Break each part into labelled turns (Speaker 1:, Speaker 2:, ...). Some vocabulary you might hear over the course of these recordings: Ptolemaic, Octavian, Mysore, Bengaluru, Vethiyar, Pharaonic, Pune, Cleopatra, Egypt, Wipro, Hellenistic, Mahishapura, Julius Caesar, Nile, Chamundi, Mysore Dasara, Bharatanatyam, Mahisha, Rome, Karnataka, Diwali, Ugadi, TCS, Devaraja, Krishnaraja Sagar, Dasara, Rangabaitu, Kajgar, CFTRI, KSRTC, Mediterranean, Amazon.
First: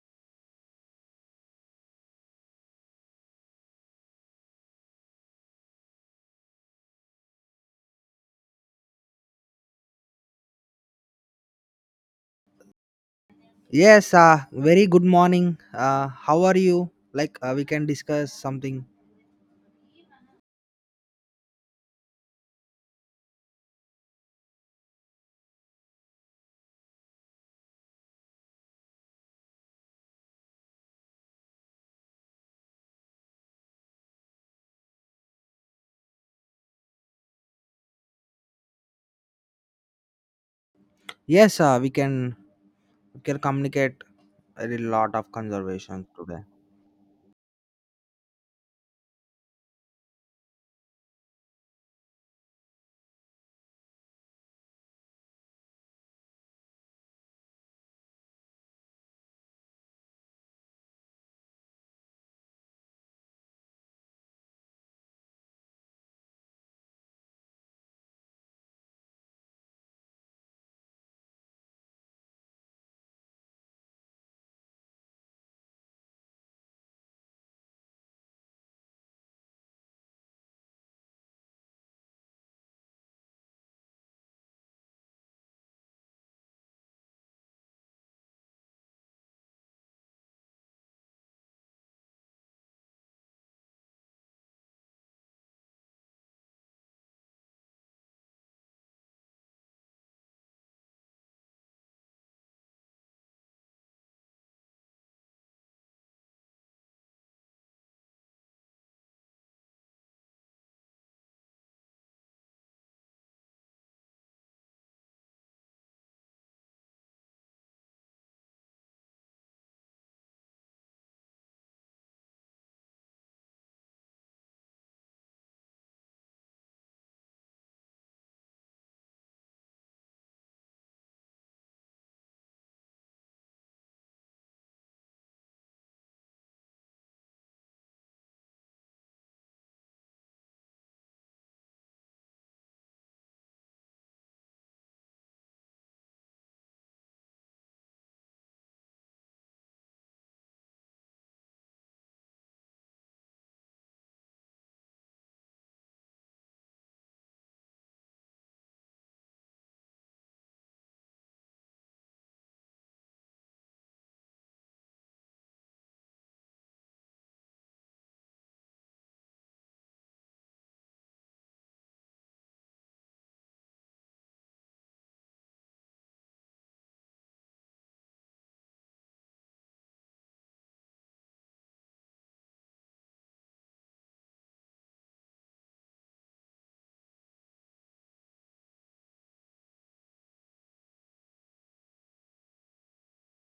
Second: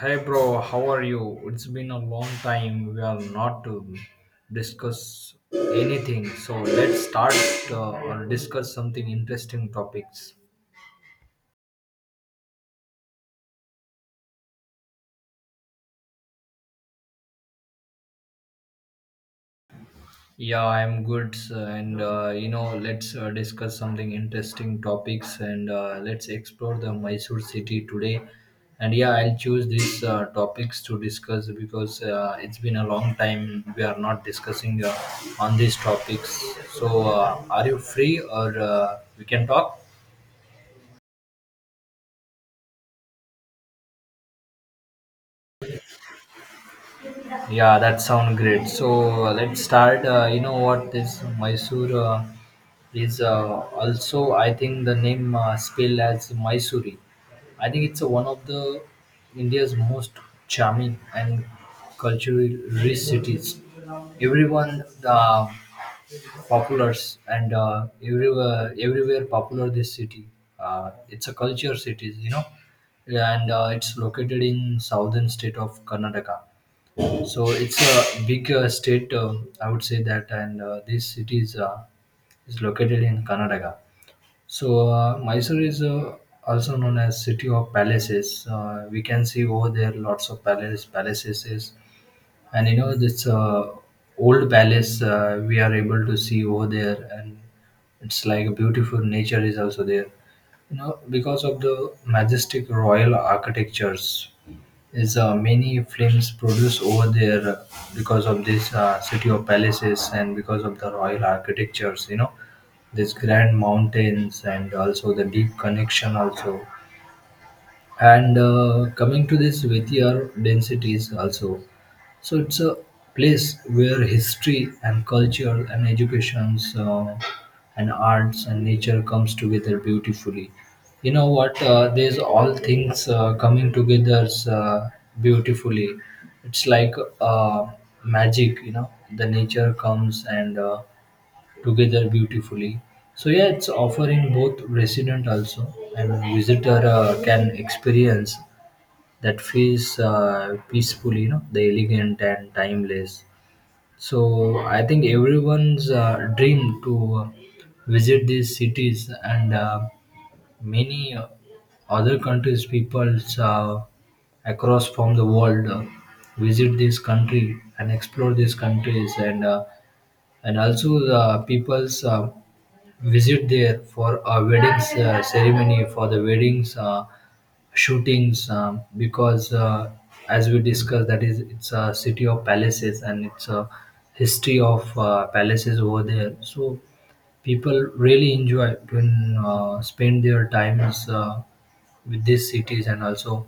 Speaker 1: Hey bro, how are you? It's been a long time. We are not to discuss anything. So let's start or discuss something interesting topics.
Speaker 2: Yes, very good morning. How are you? Like we can discuss something.
Speaker 1: Yeah, I'm good, sir. Let's discuss something interesting topics, and let's explore the Mysore city today. And yeah, I'll choose these topics to discuss because it's been a long time we are not discussing on these topics. So, are you free, or we can talk?
Speaker 2: Yes, we can communicate a lot of conservation today.
Speaker 1: Yeah, that sound great. So let's start. You know what? This Mysore is also, I think, the name spelled as Mysuri. I think it's one of the India's most charming and culturally rich cities. Everyone, populars and everywhere popular this city, it's a culture city, and it's located in southern state of karnataka. So it's a big state, I would say that, and this city is located in Karnataka. So Mysore is also known as city of palaces. We can see over there lots of palaces. Palaces is, and you know this old palace we are able to see over there, and it's like a beautiful nature is also there, because of the majestic royal architectures, is many films produced over there because of this city of palaces and because of the royal architectures, these grand mountains and also the deep connection also. And coming to this Vethiyar densities also, so it's a place where history and culture and educations and arts and nature comes together beautifully. You know what? There's all things coming together beautifully. It's like uh, magic, The nature comes and together beautifully. So yeah, it's offering both resident also and visitor can experience that feels peaceful, the elegant and timeless. So I think everyone's dream to visit these cities, and many other countries, peoples across from the world visit this country and explore these countries and also the peoples. Visit there for a weddings ceremony, for the weddings shootings, because as we discussed, that is it's a city of palaces and it's a history of palaces over there. So people really enjoy to spend their times with these cities, and also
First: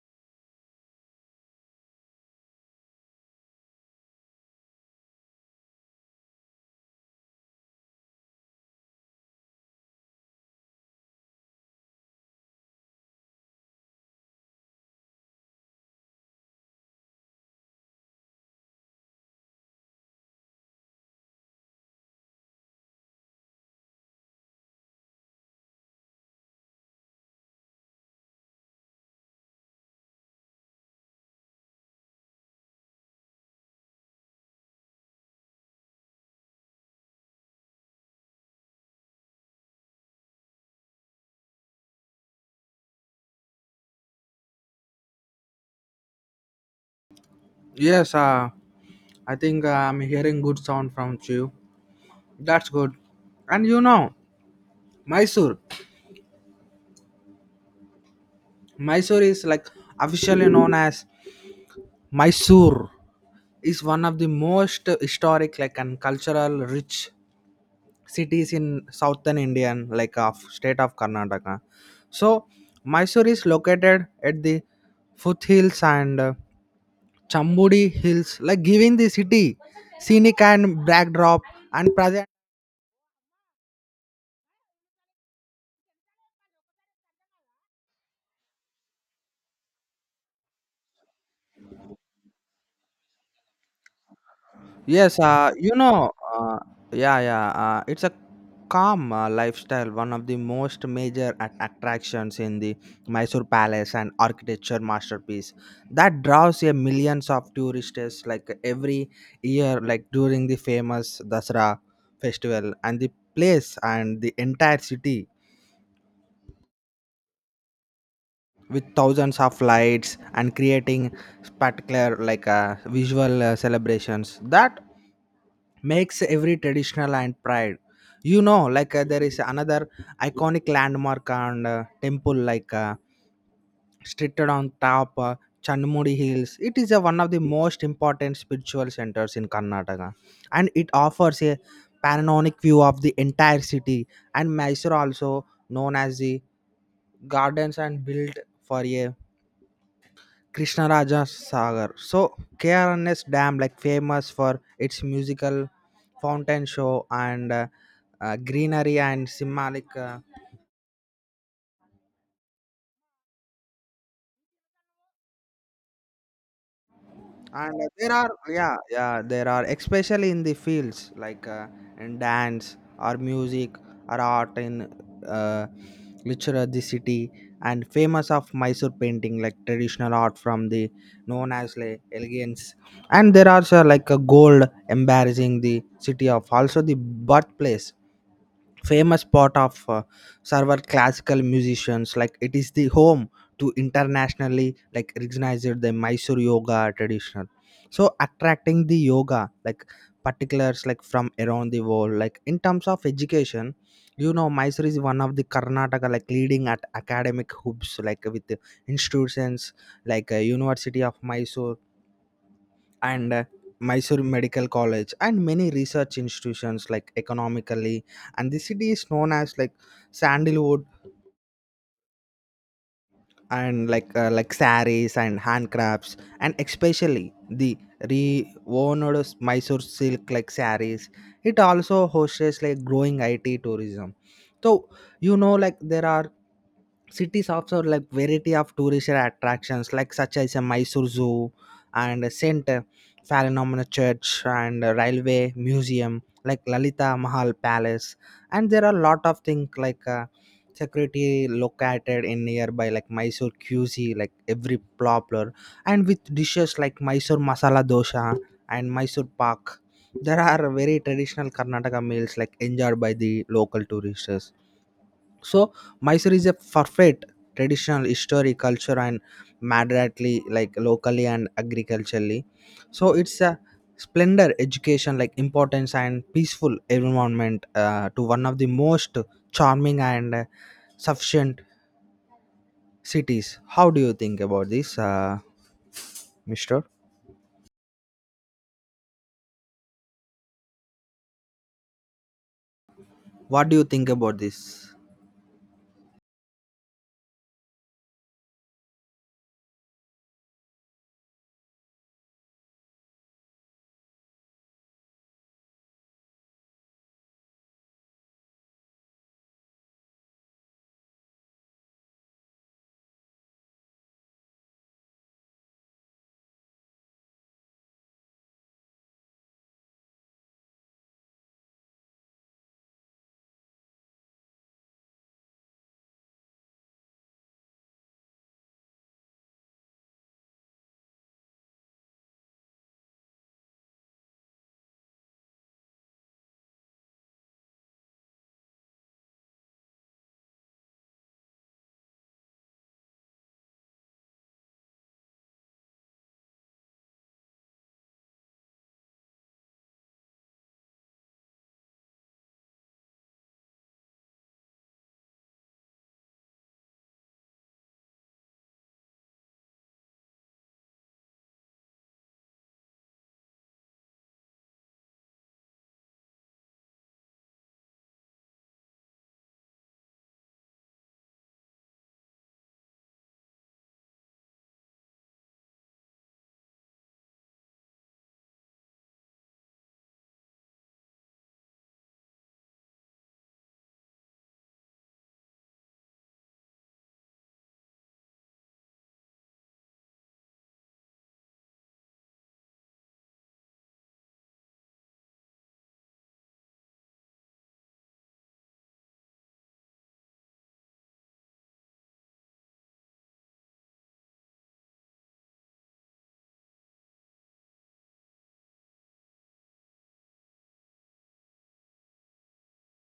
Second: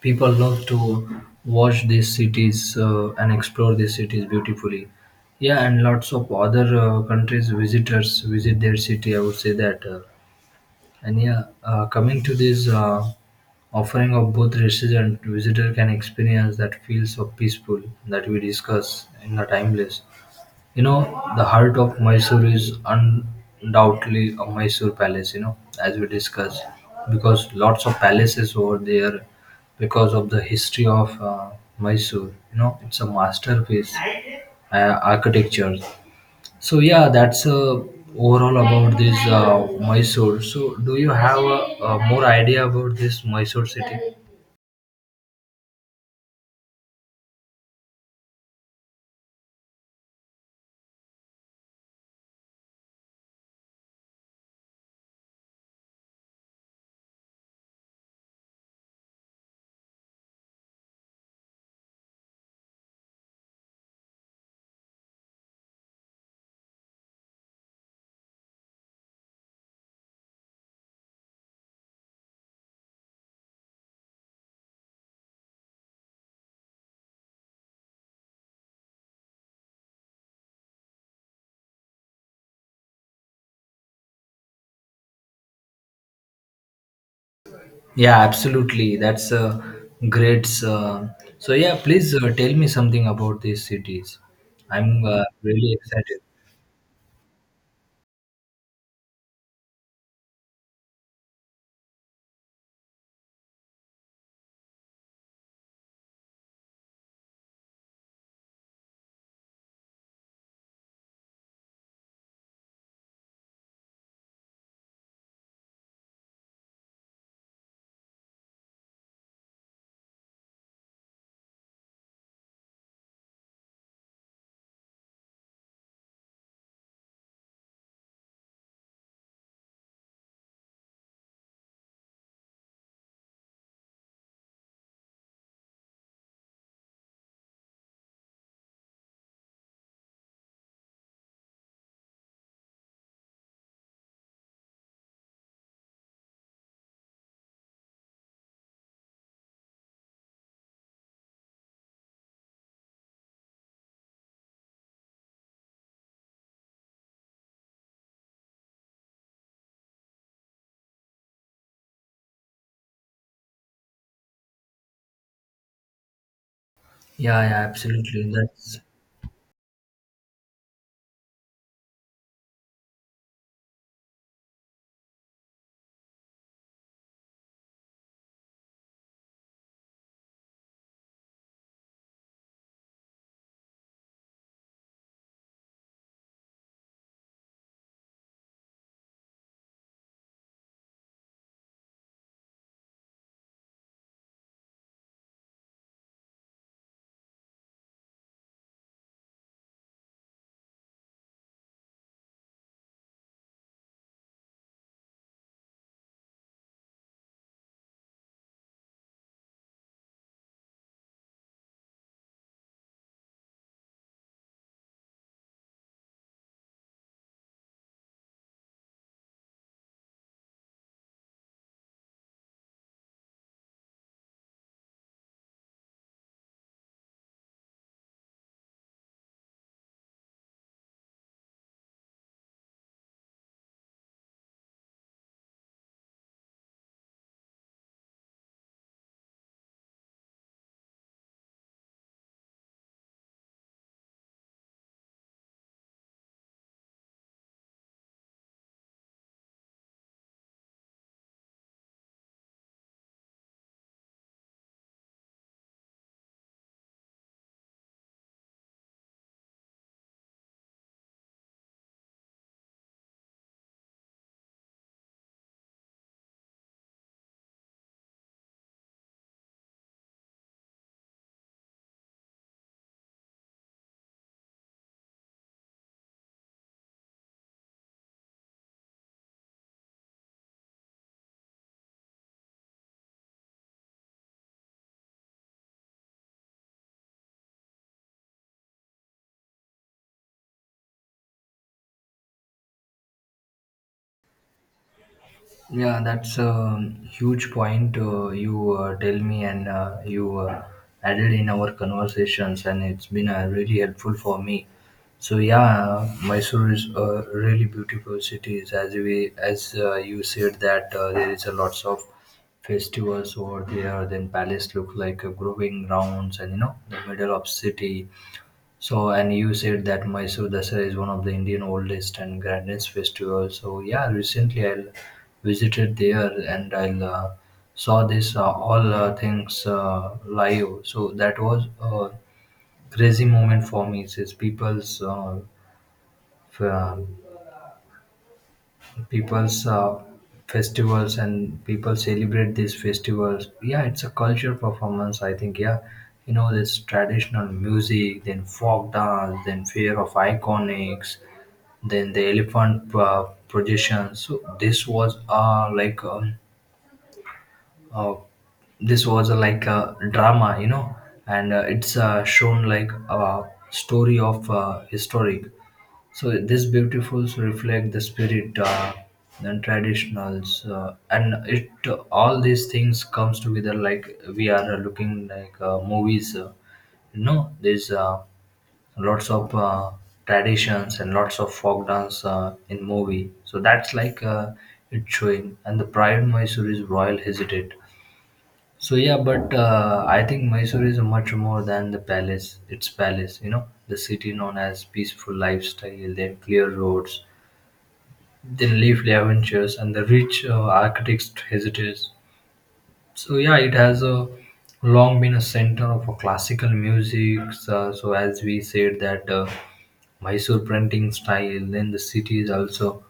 Speaker 1: people love to watch these cities and explore these cities beautifully. Yeah, and lots of other countries visitors visit their city. I would say that. And yeah, coming to this offering of both resident and visitor can experience that feels so peaceful, that we discuss in the timeless. You know, the heart of Mysore is undoubtedly a Mysore palace, you know, as we discussed, because lots of palaces over there because of the history of Mysore. You know, it's a masterpiece architecture. So yeah, that's overall about this Mysore. So do you have a more idea about this Mysore city?
Speaker 2: Yes, I think I'm hearing good sound from you. That's good. And you know, Mysore. Mysore is like officially known as Mysore is one of the most historic like and cultural rich cities in southern India and like of state of Karnataka. So Mysore is located at the foothills and Chambudi hills, like giving the city scenic and backdrop and present.
Speaker 1: Yeah, absolutely. That's a great. So yeah, please tell me something about these cities. I'm
Speaker 2: Yes,
Speaker 1: really excited.
Speaker 2: yeah, it's a calm lifestyle, one of the most major attractions in the Mysore Palace and architecture masterpiece that draws a millions of tourists like every year, like during the famous Dasara festival, and the place and the entire city with thousands of lights and creating spectacular like visual celebrations that makes every traditional and pride you know like there is another iconic landmark and temple like situated on top chanmudi hills. It is one of the most important spiritual centers in Karnataka, and it offers a panoramic view of the entire city. And Mysore also known as the gardens and built for a Krishnaraja Sagar. So KRNS Dam, like famous for its musical fountain show and greenery and symbolic.
Speaker 1: Yeah, yeah,
Speaker 2: And there
Speaker 1: absolutely.
Speaker 2: are yeah,
Speaker 1: That's
Speaker 2: yeah, there are especially in the fields like in dance or music or art in uh, literature of the city and famous of Mysore painting like traditional art from the known as like elegance. And there are so, like a gold embarrassing the city of also the birthplace famous spot of several classical musicians, like it is the home to internationally like recognized the Mysore yoga traditional so attracting the yoga like particulars like from around the world. Like in terms of education, you know, Mysore is one of the Karnataka like leading at academic hubs, like with the institutions like University of Mysore and Mysore Medical College and many research institutions. Like economically, and the city is known as like sandalwood and like saris and handcrafts and especially the rewound Mysore silk like saris. It also hosts like growing IT tourism. So you know, like there are cities also like variety of tourist attractions, like such as a Mysore Zoo and Saint Phalanomena Church and Railway Museum like Lalita Mahal Palace. And there are a lot of things like security located in nearby like Mysore QC like every popular and with dishes like Mysore Masala Dosa and Mysore Pak. There are very traditional Karnataka meals like enjoyed by the local tourists. So Mysore is a perfect traditional history, culture, and moderately like locally and agriculturally. So it's a splendor education like importance and peaceful environment to one of the most charming and sufficient cities. How do you think about this, Mister? What do you think about this?
Speaker 1: yeah, that's a huge point you tell me, and you added in our conversations, and it's been really helpful for me. So yeah, Mysore is a really beautiful city. As you said that there is a lots of festivals over there. Then palace look like a growing rounds, and you know the middle of city. So, and you said that Mysore Dasara is one of the Indian oldest and grandest festivals. So, yeah, recently I visited there, and I saw this all things live. So that was a crazy moment for me. Since f- uh, people's festivals and people celebrate these festivals, yeah, it's a culture performance, I think. Yeah, you know, this traditional music, then folk dance, then fear of iconics, then the elephant projection. So this was uh, this was like a drama, you know. And it's shown like a story of historic. So this beautifuls reflect the spirit and traditionals, and it all these things comes together like we are looking like movies. You know, there's lots of traditions and lots of folk dance in movie. So that's like it's showing, and the pride Mysore is royal hesitate. So yeah, but I think Mysore is much more than the palace. It's palace, you know, the city known as peaceful lifestyle, then clear roads, then leafy adventures, and the rich architect's heritage. So yeah, it has a long been a center of a classical music. So as we said that Mysore printing style, then the city is also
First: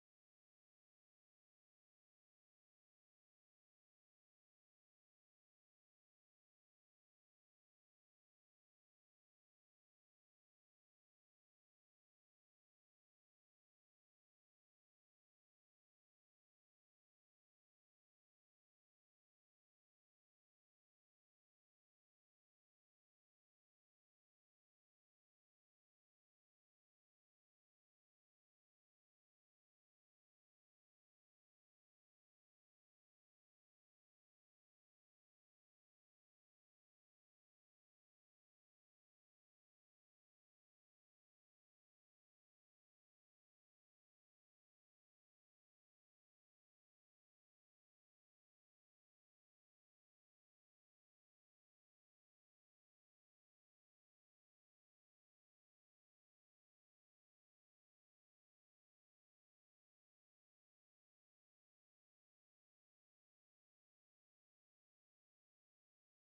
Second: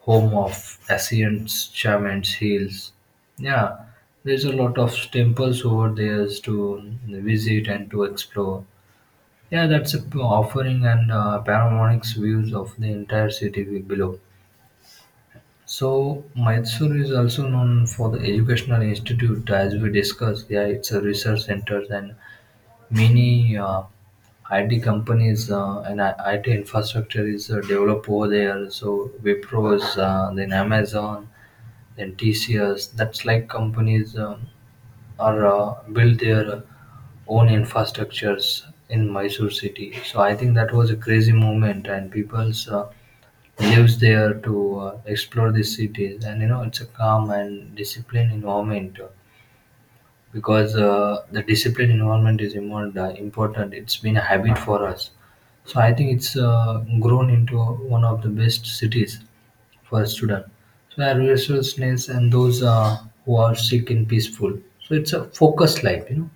Speaker 1: home of Asians, shamans, Hills. Yeah, there's a lot of temples over there to visit and to explore. Yeah, that's a offering and panoramic views of the entire city below. So Mysore is also known for the educational institute, as we discussed. Yeah, it's a research center and many IT companies IT infrastructure is developed over there. So Wipros, then Amazon, then TCS. That's like companies are build their own infrastructures in Mysore city. So I think that was a crazy movement, and people's lives there to explore these cities. And you know, it's a calm and disciplined environment, because the discipline involvement is involved, important. It's been a habit for us. So I think it's grown into one of the best cities for a student. So our resourcefulness and those who are sick and peaceful. So it's a focused life, you know.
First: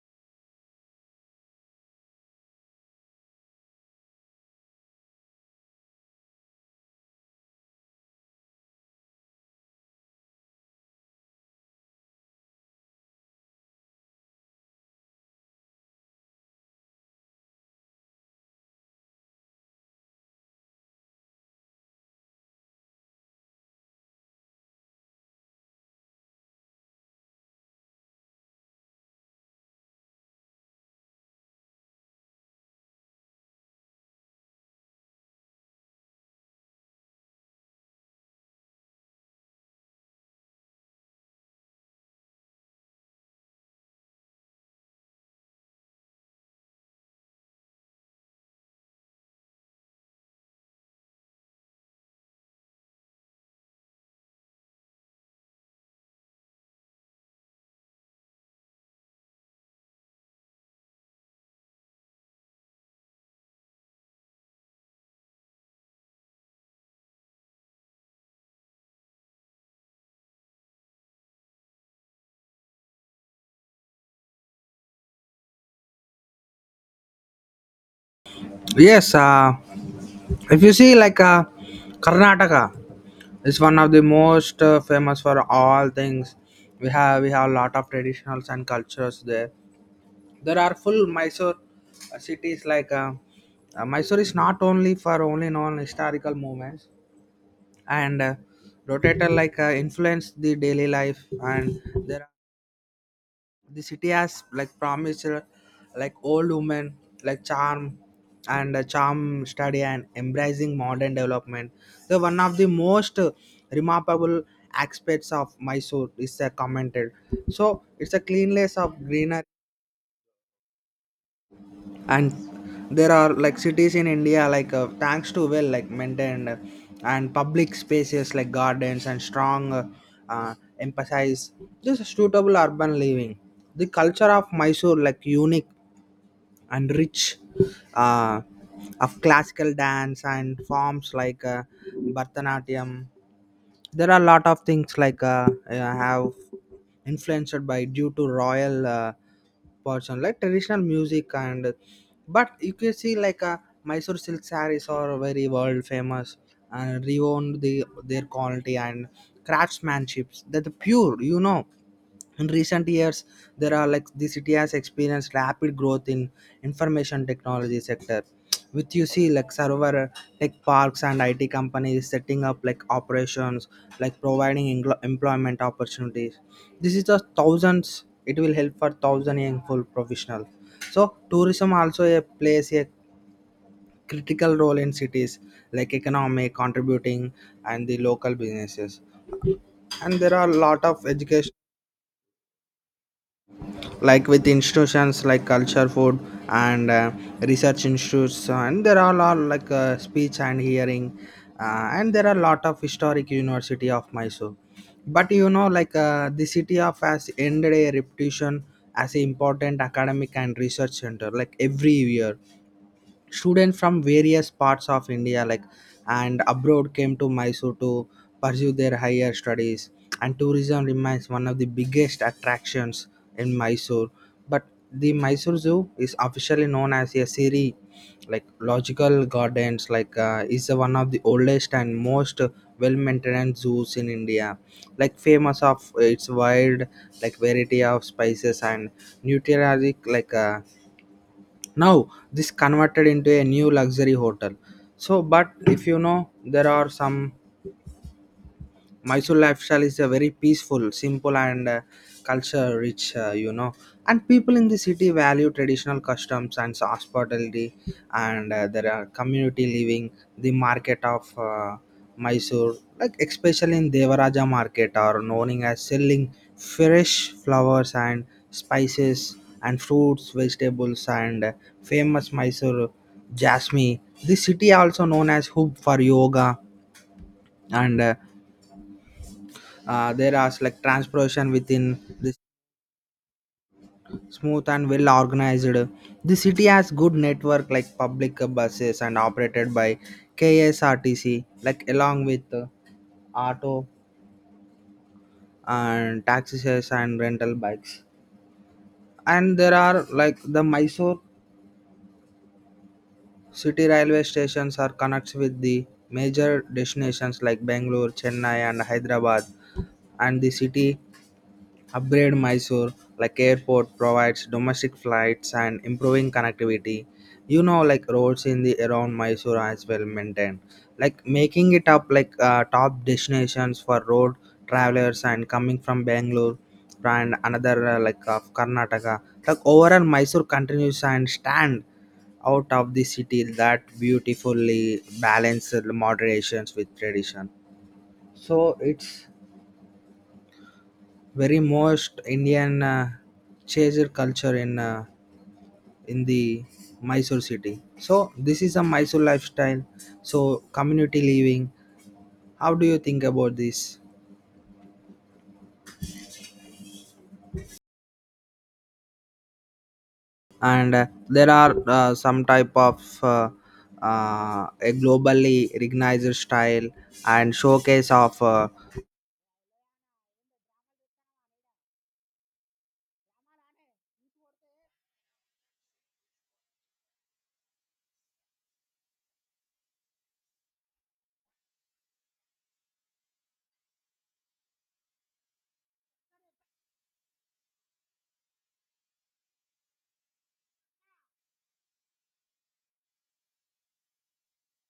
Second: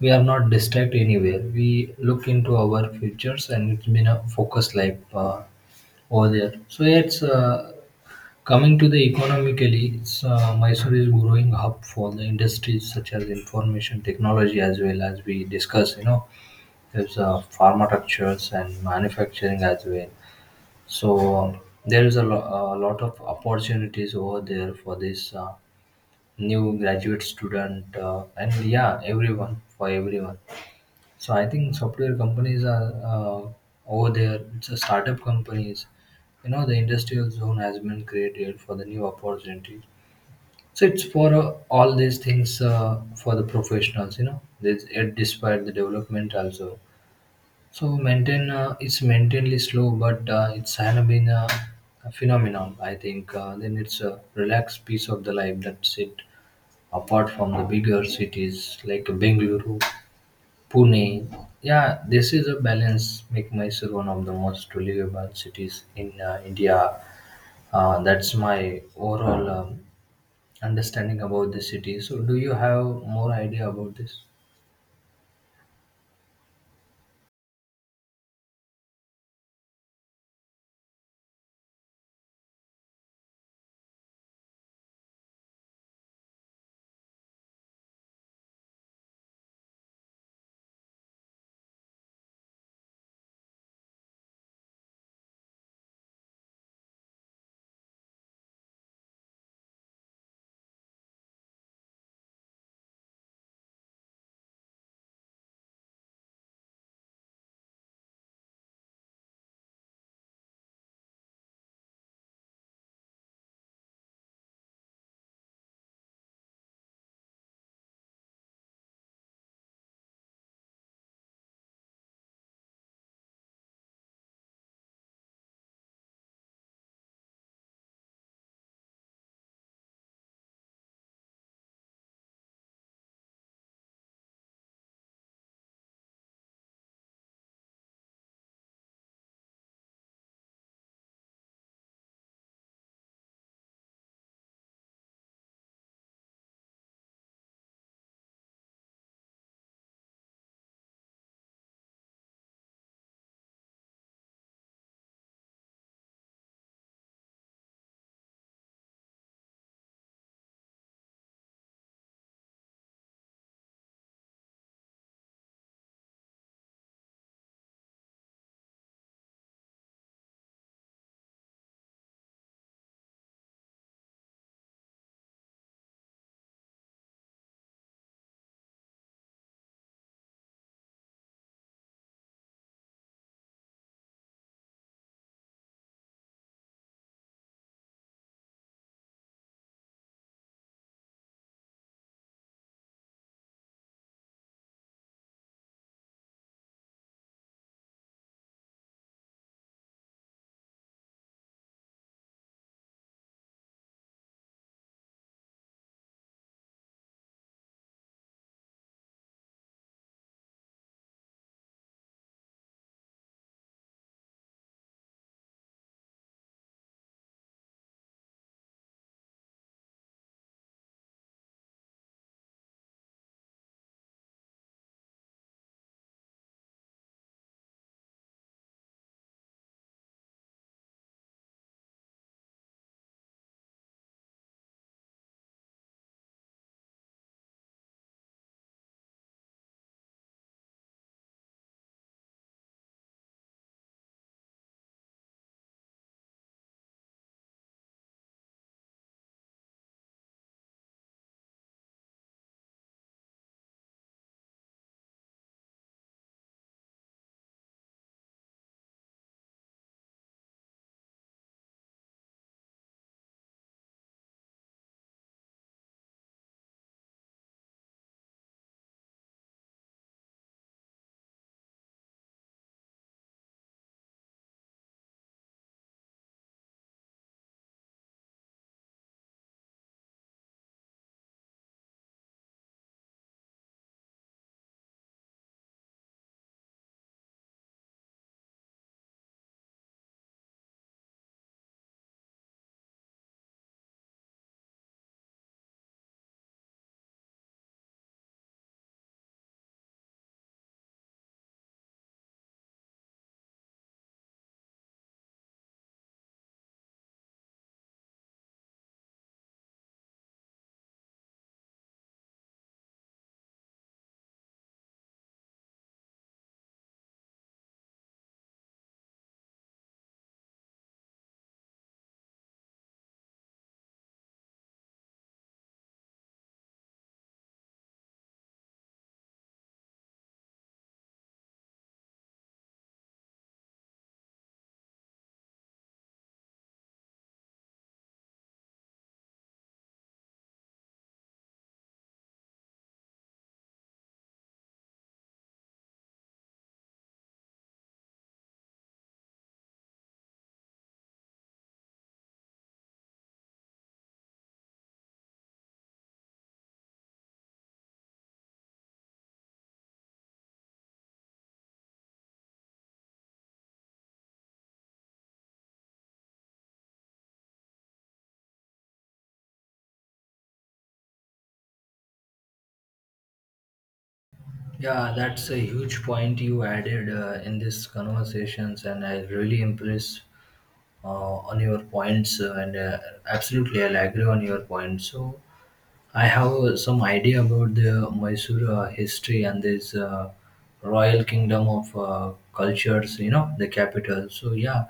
Speaker 1: We are not distracted anywhere. We look into our futures, and it's been a focused life over there. So it's coming to the economically, it's, Mysore is growing up for the industries such as information technology as well, as we discuss. You know, there's pharmaceuticals and manufacturing as well. So there is a, lo- a lot of opportunities over there for this new graduate student, and yeah, everyone for everyone. So I think software companies are over there. It's a startup companies. You know, the industrial zone has been created for the new opportunity. So it's for all these things for the professionals, you know. There's yet despite the development also. So maintain it's maintainedly slow, but it's has been a phenomenon. I think then it's a relaxed piece of the life, that's it. Apart from the bigger cities like Bengaluru, Pune, yeah, this is a balance. Make Mysore one of the most livable cities in India. That's my overall understanding about the city. So, do you have more idea about this?
Speaker 2: Yes, if you see like Karnataka. It's one of the most famous for all things. We have a lot of traditionals and cultures there. There are full Mysore cities like Mysore is not only for only known historical movements and rotator like influence the daily life. And there the city has like promised like old women like charm and charm study and embracing modern development. So one of the most remarkable aspects of Mysore is commented. So it's a cleanliness of greenery, and there are like cities in India like thanks to well like maintained and public spaces like gardens and strong uh, emphasize this suitable urban living. The culture of Mysore like unique and rich uh, of classical dance and forms like Bharatanatyam. There are a lot of things like have influenced by due to royal portion like traditional music. And but you can see like a Mysore silk sarees are very world famous and renowned the their quality and craftsmanships that the pure, you know. In recent years, there are like the city has experienced rapid growth in information technology sector, with you see like server like parks and IT companies setting up like operations, like providing employment opportunities. This is the thousands, it will help for thousand young full professionals. So tourism also a, plays a critical role in cities like economic contributing and the local businesses, and there are a lot of education like with institutions like culture food and research institutes. So, and there are all like speech and hearing and there are a lot of historic University of Mysore. But you know like the city of has ended a reputation as an important academic and research center. Like every year students from various parts of India, like and abroad, came to Mysore to pursue their higher studies. And tourism remains one of the biggest attractions in Mysore. But the Mysore Zoo is officially known as a Siri, like logical gardens, like is one of the oldest and most well-maintained zoos in India. Like famous of its wide like variety of spices and nutriotic like. Now this converted into a new luxury hotel. So but if you know, there are some Mysore lifestyle is a very peaceful, simple, and culture rich, you know. And people in the city value traditional customs and hospitality, and there are community living, the market of Mysore, like especially in Devaraja market, are known as selling fresh flowers and spices and fruits, vegetables, and famous Mysore jasmine. The city also known as hub for yoga and there are like transportation within this smooth and well organized. The city has good network like public buses and operated by KSRTC, like along with auto and taxis and rental bikes. And there are like the Mysore city railway stations are connects with the major destinations like Bangalore, Chennai and Hyderabad. And the city Upgrade Mysore like airport provides domestic flights and improving connectivity. You know, like roads in the around Mysore are as well maintained, like making it up like top destinations for road travelers and coming from Bangalore and another like of Karnataka. Like overall, Mysore continues and stand out of the city that beautifully balances moderations with tradition. So it's very most Indian chaser culture in the Mysore city. So this is a Mysore lifestyle. So community living. How do you think about this? And there are some type of a globally recognized style and showcase of
Speaker 1: Yeah, that's a huge point you added in these conversations, and I really impressed uh, on your points. And absolutely, I'll agree on your points. So, I have some idea about the Mysore history and this royal kingdom of cultures, you know, the capital. So yeah,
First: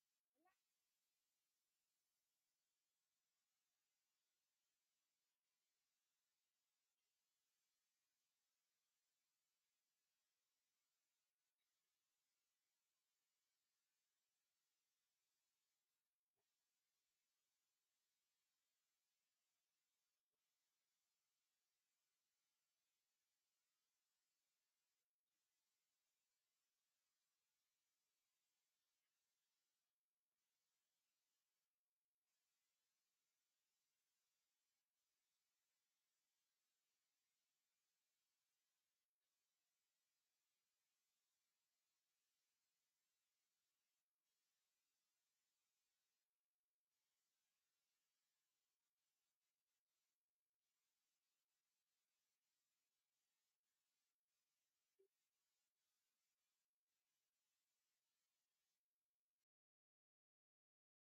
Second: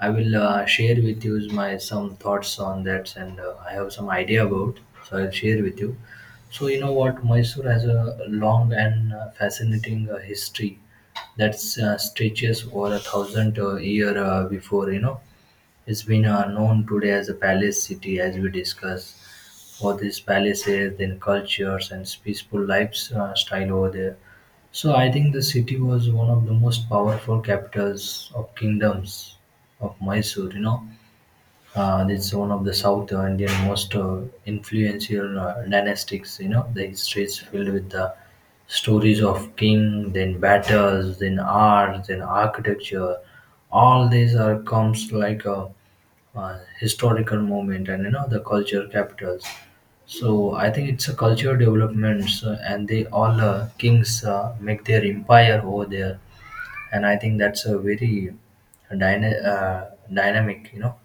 Speaker 1: I will share with you my some thoughts on that, and I have some idea about. So I'll share with you. So you know what, Mysore has a long and fascinating history that stretches over a thousand year before. You know, it's been known today as a palace city, as we discussed, for these palaces, then cultures, and peaceful lifestyle over there. So I think the city was one of the most powerful capitals of kingdoms of Mysore. You know, it's one of the South Indian most influential dynastics. You know, the history is filled with the stories of king, then battles, then art, then architecture. All these are comes like a historical moment, and you know the culture capitals. So I think it's a culture developments, and they all kings make their empire over there. And I think that's a very dynamic, you know,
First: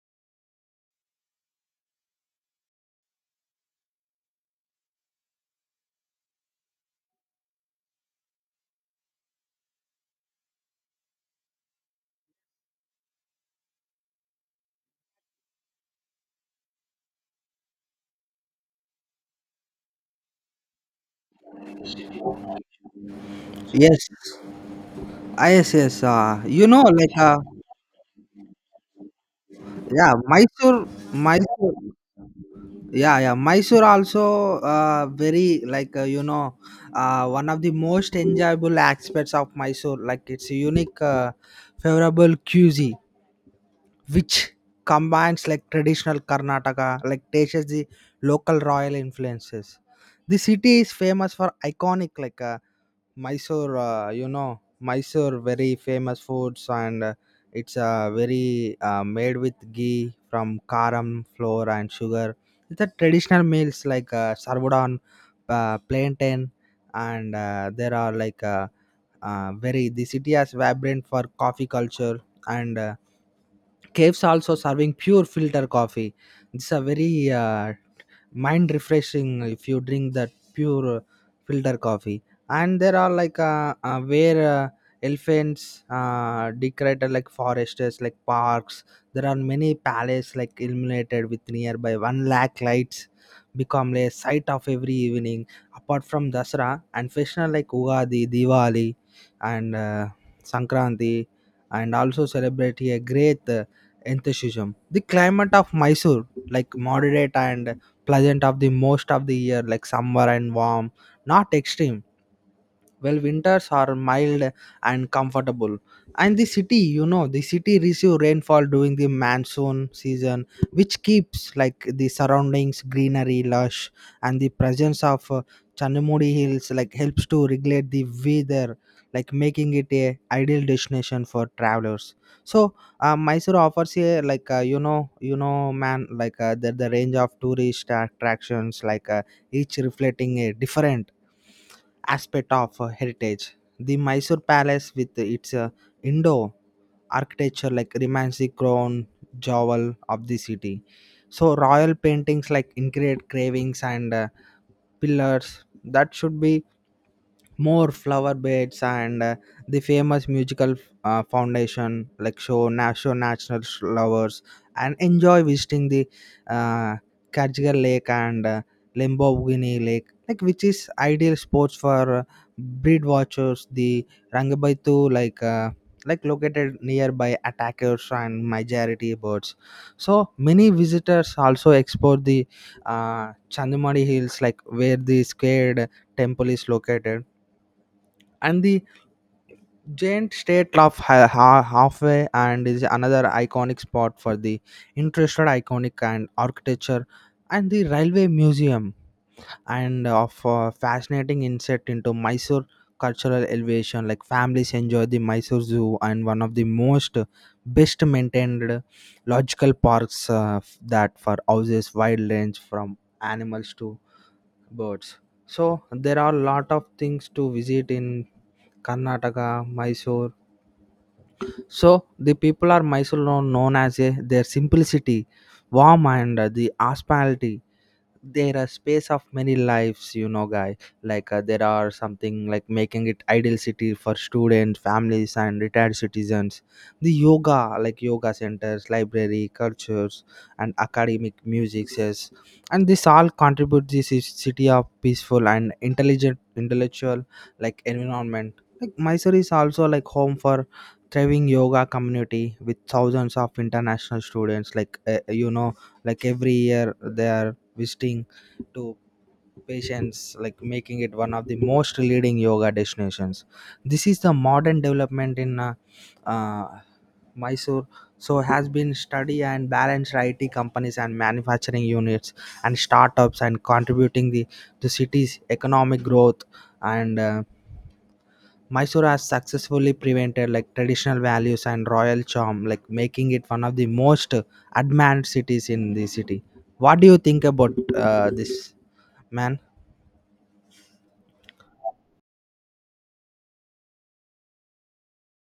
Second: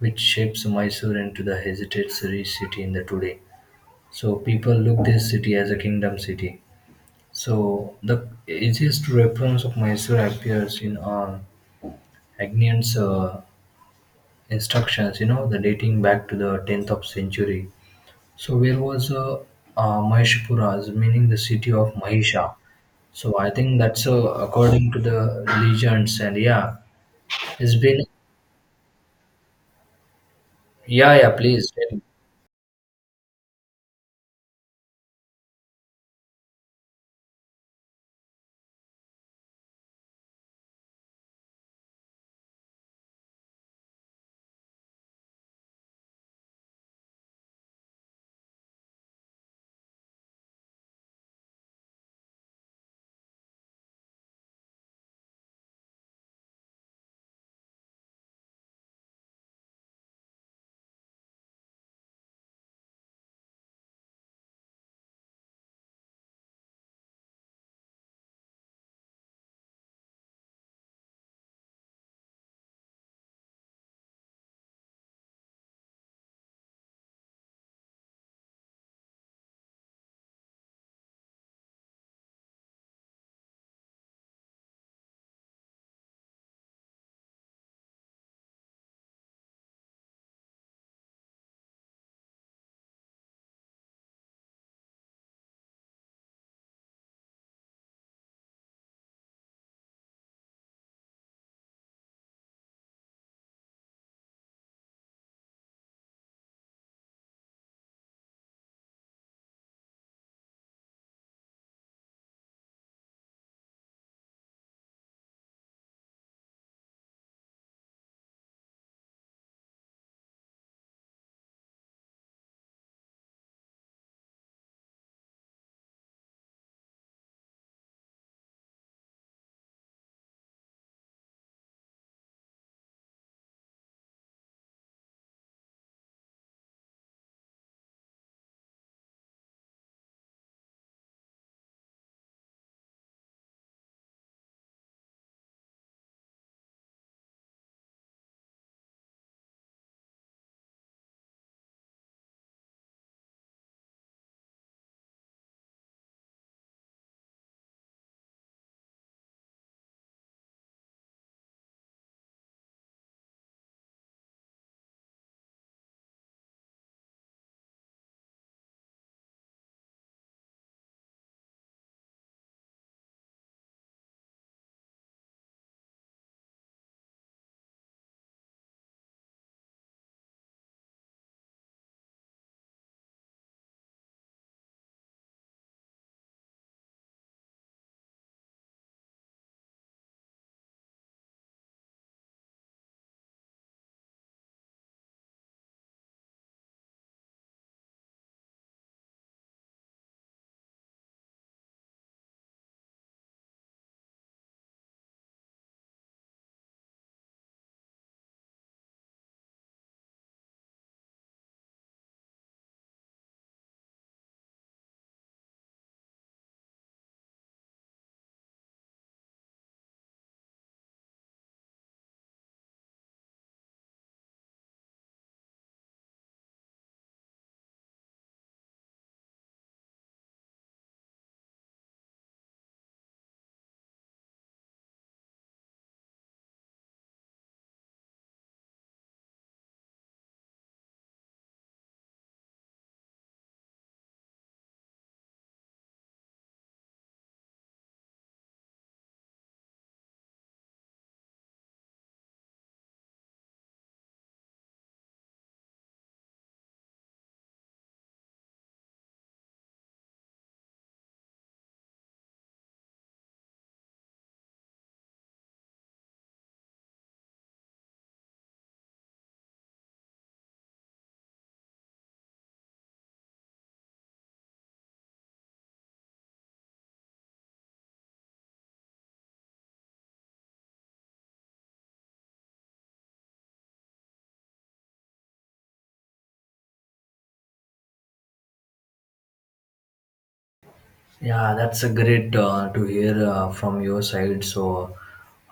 Speaker 1: which shapes Mysore into the heritage city in the today. So people look this city as a kingdom city. So the easiest reference of Mysore appears in Agnian's instructions, you know, the dating back to the 10th of century. So where was Mahishapura's, meaning the city of Mahisha. So I think that's
Speaker 2: yes.
Speaker 1: according to the
Speaker 2: Ah, yes, yes.
Speaker 1: legends. And
Speaker 2: You
Speaker 1: yeah,
Speaker 2: know, like
Speaker 1: it's been
Speaker 2: yeah, Mysore,
Speaker 1: yeah, yeah, please.
Speaker 2: Mysore. Yeah, yeah. Mysore also very like you know one of the most enjoyable aspects of Mysore. Like it's unique, favorable cuisine which combines like traditional Karnataka, like tastes the local royal influences. The city is famous for iconic like Mysore, you know, Mysore very famous foods. And it's very made with ghee from karam flour and sugar. It's a traditional meals like served on plantain. And there are like very the city has vibrant for coffee culture and caves also serving pure filter coffee. It's a very mind refreshing if you drink that pure filter coffee. And there are like where elephants decorated like forests like parks. There are many palaces like illuminated with nearby one lakh lights become a sight of every evening. Apart from Dasra and festival like Ugadi, Diwali and Sankranti and also celebrate a great enthusiasm. The climate of Mysore like moderate and pleasant of the most of the year, like summer and warm, not extreme, well winters are mild and comfortable. And the city, you know, the city receive rainfall during the monsoon season, which keeps like the surroundings greenery lush. And the presence of Chanamudi hills like helps to regulate the weather, like making it a ideal destination for travelers. So Mysore offers a like you know, you know, man, like the range of tourist attractions like each reflecting a different aspect of heritage. The Mysore Palace, with its Indo architecture, like remains the crown jewel of the city. So, royal paintings like intricate cravings and pillars that should be more flower beds and the famous musical foundation like show national flowers and enjoy visiting the uh, Kajgar Lake and Lamborghini Lake, like which is ideal sports for breed watchers. The Rangabaitu like located nearby attackers and majority birds. So many visitors also explore the Chandamani Hills, like where the squared temple is located. And the giant statue of halfway and is another iconic spot for the interested iconic and architecture. And the railway museum and of fascinating insight into Mysore cultural elevation. Like families enjoy the Mysore Zoo and one of the most best maintained logical parks that for houses wide range from animals to birds. So there are a lot of things to visit in Karnataka, Mysore. So the people are Mysore known as a, their simplicity, warm and the hospitality. There are space of many lives, you know, guy like there are something like making it ideal city for students, families and retired citizens. The yoga like yoga centers, library cultures and academic music says, and this all contribute this is city of peaceful and intelligent intellectual like environment. Like Mysore is also like home for thriving yoga community with thousands of international students like you know, like every year there visiting to patients, like making it one of the most leading yoga destinations. This is the modern development in uh, Mysore. So has been study and balanced IT companies and manufacturing units and startups and contributing the to city's economic growth. And Mysore has successfully prevented like traditional values and royal charm, like making it one of the most admired cities in the city. What do you think about this, man?
Speaker 1: Yeah, that's a great to hear from your side. So,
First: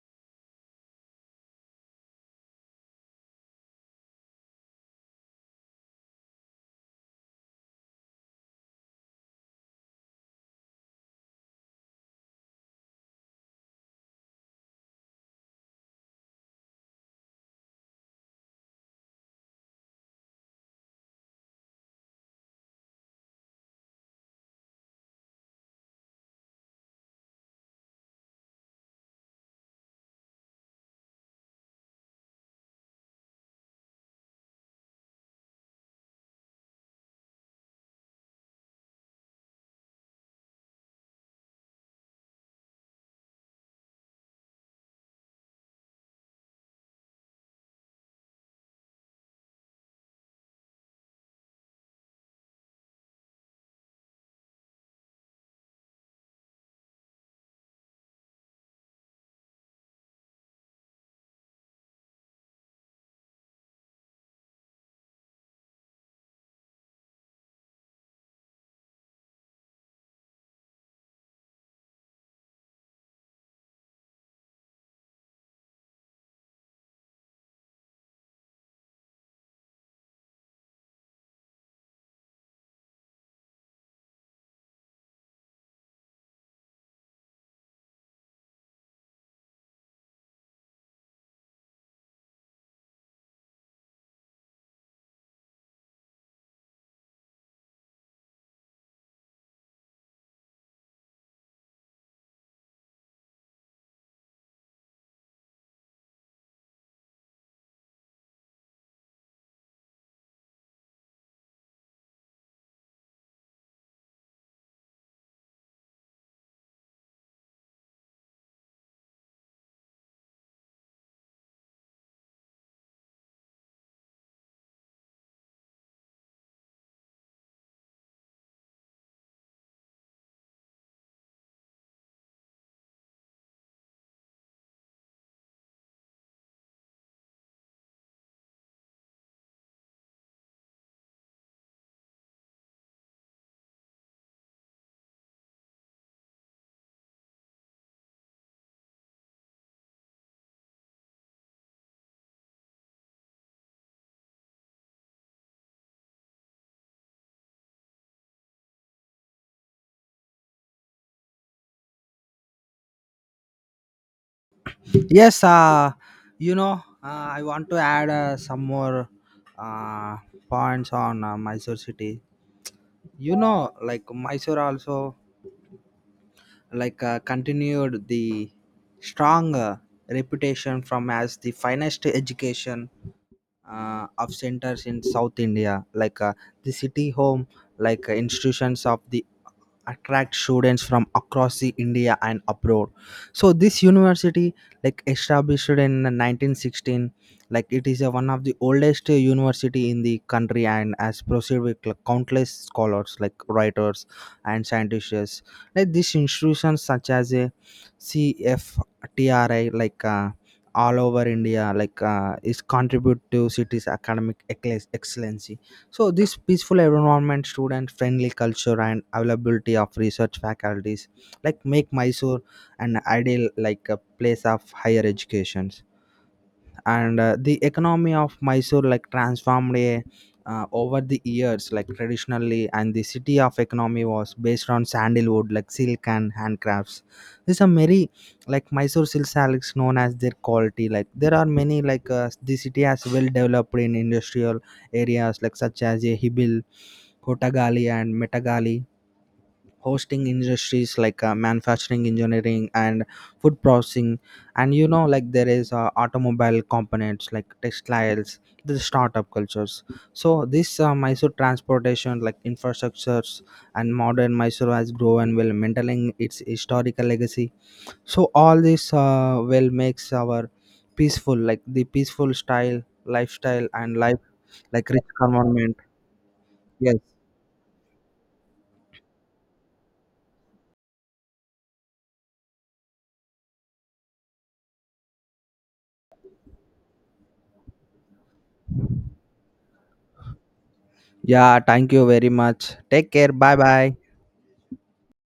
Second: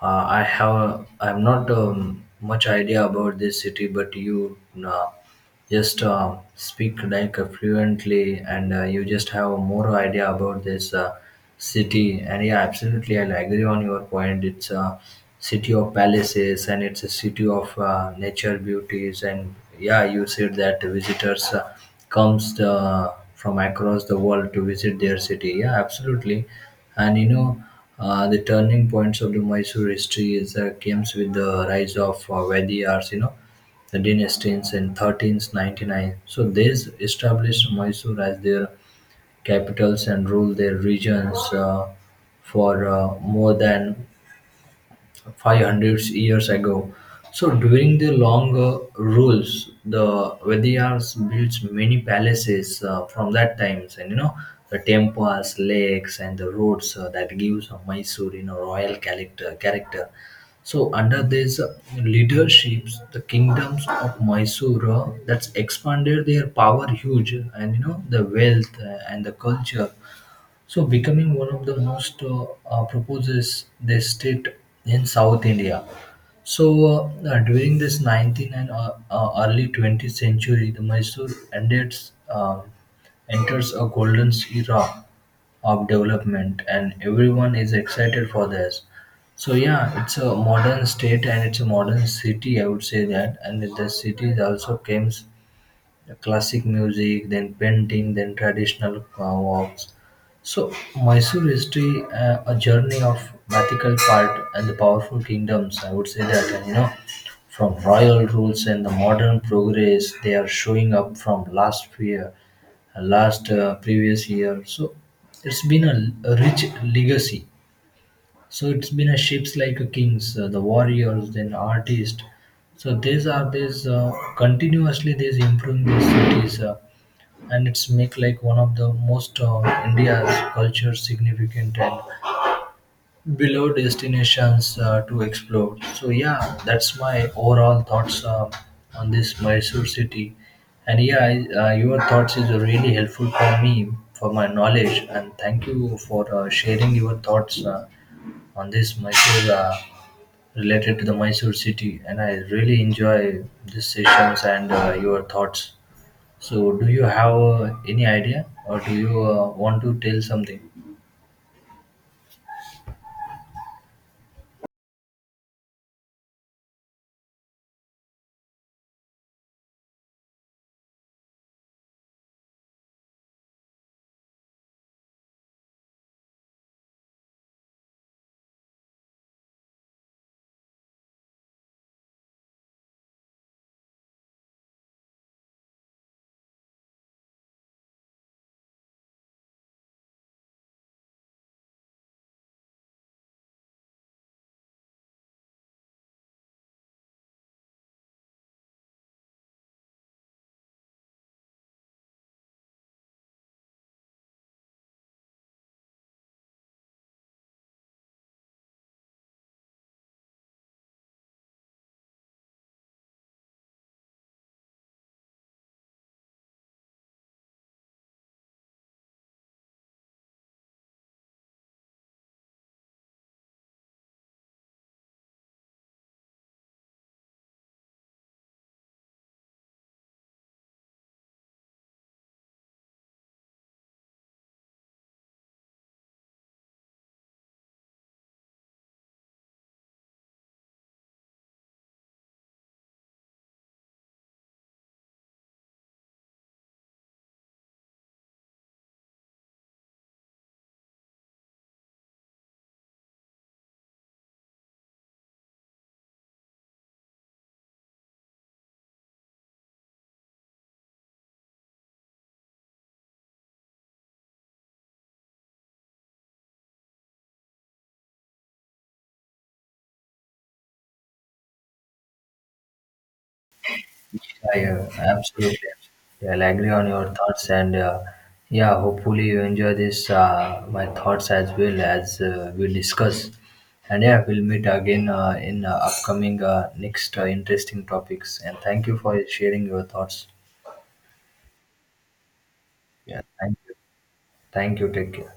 Speaker 1: I'm not much idea about this city, but you uh, just speak like fluently, and you just have more idea about this city. And yeah, absolutely, I agree on your point. It's a city of palaces, and it's a city of nature beauties, and yeah, you said that visitors. Comes the, from across the world to visit their city. Yeah, absolutely. And you know, the turning points of the Mysore history is comes with the rise of Vaidyars, you know, the dynasties in 1399. So they established Mysore as their capitals and ruled their regions for more than 500 years ago. So during the longer rules, the Vaidyas built many palaces from that times, and you know the temples, lakes, and the roads that gives a Mysore, you know, royal character. Character. So under this leaderships, the kingdoms of Mysore that's expanded their power huge, and you know the wealth and the culture, so becoming one of the most proposes the state in South India. So during this 19th and early 20th century, the Mysore enters, uh, enters a golden era of development, and everyone is excited for this. So yeah, it's a modern state, and it's a modern city. I would say that, and the city also comes classic music, then painting, then traditional walks. So Mysore history, a journey of mythical part and the powerful kingdoms. I would say that, and you know, from royal rules and the modern progress, they are showing up from last year, last previous year. So it's been a rich legacy. So it's been a ships like a kings, the warriors, then artists. So these are these continuously these improving these cities, and it's make like one of the most India's culture significant and below destinations to explore. So yeah, that's my overall thoughts on this Mysore city. And yeah, your thoughts is really helpful for me for my knowledge, and thank you for sharing your thoughts. On this Mysore related to the Mysore city, and I really enjoy these sessions and your thoughts. So, do you have any idea, or do you want to tell something?
Speaker 2: Yes, you know, I want to add some more uh, points on Mysore city. You know, like Mysore also like continued the strong reputation from as the finest education of centers in South India, like the city home, like institutions of the attract students from across the India and abroad. So this university like established in 1916, like it is a, one of the oldest university in the country and has proceeded with like, countless scholars like writers and scientists. Like these institutions such as a CFTRI like all over India like is contribute to city's academic excellency. So this peaceful environment, student friendly culture and availability of research faculties like make Mysore an ideal like a place of higher education. And the economy of Mysore like transformed a, over the years, like traditionally, and the city of economy was based on sandalwood like silk and handcrafts. These are many like Mysore silk silks known as their quality. Like there are many like the city has well developed in industrial areas like such as a Hibil, Kotagali and Metagali hosting industries like manufacturing engineering and food processing. And you know like there is automobile components like textiles, the startup cultures. So this Mysore transportation like infrastructures, and modern Mysore has grown while maintaining its historical legacy. So all this well makes our peaceful like the peaceful style lifestyle and life
Speaker 1: I
Speaker 2: like rich
Speaker 1: absolutely,
Speaker 2: environment.
Speaker 1: yeah, I'll agree on
Speaker 2: Yes,
Speaker 1: your thoughts, and yeah, hopefully you enjoy this my thoughts as well as we discuss, and yeah, we'll meet again in upcoming next interesting topics. And thank you for sharing your thoughts.
Speaker 2: yeah, thank you very much, take
Speaker 1: Yeah,
Speaker 2: care, bye bye.
Speaker 1: thank you, take care.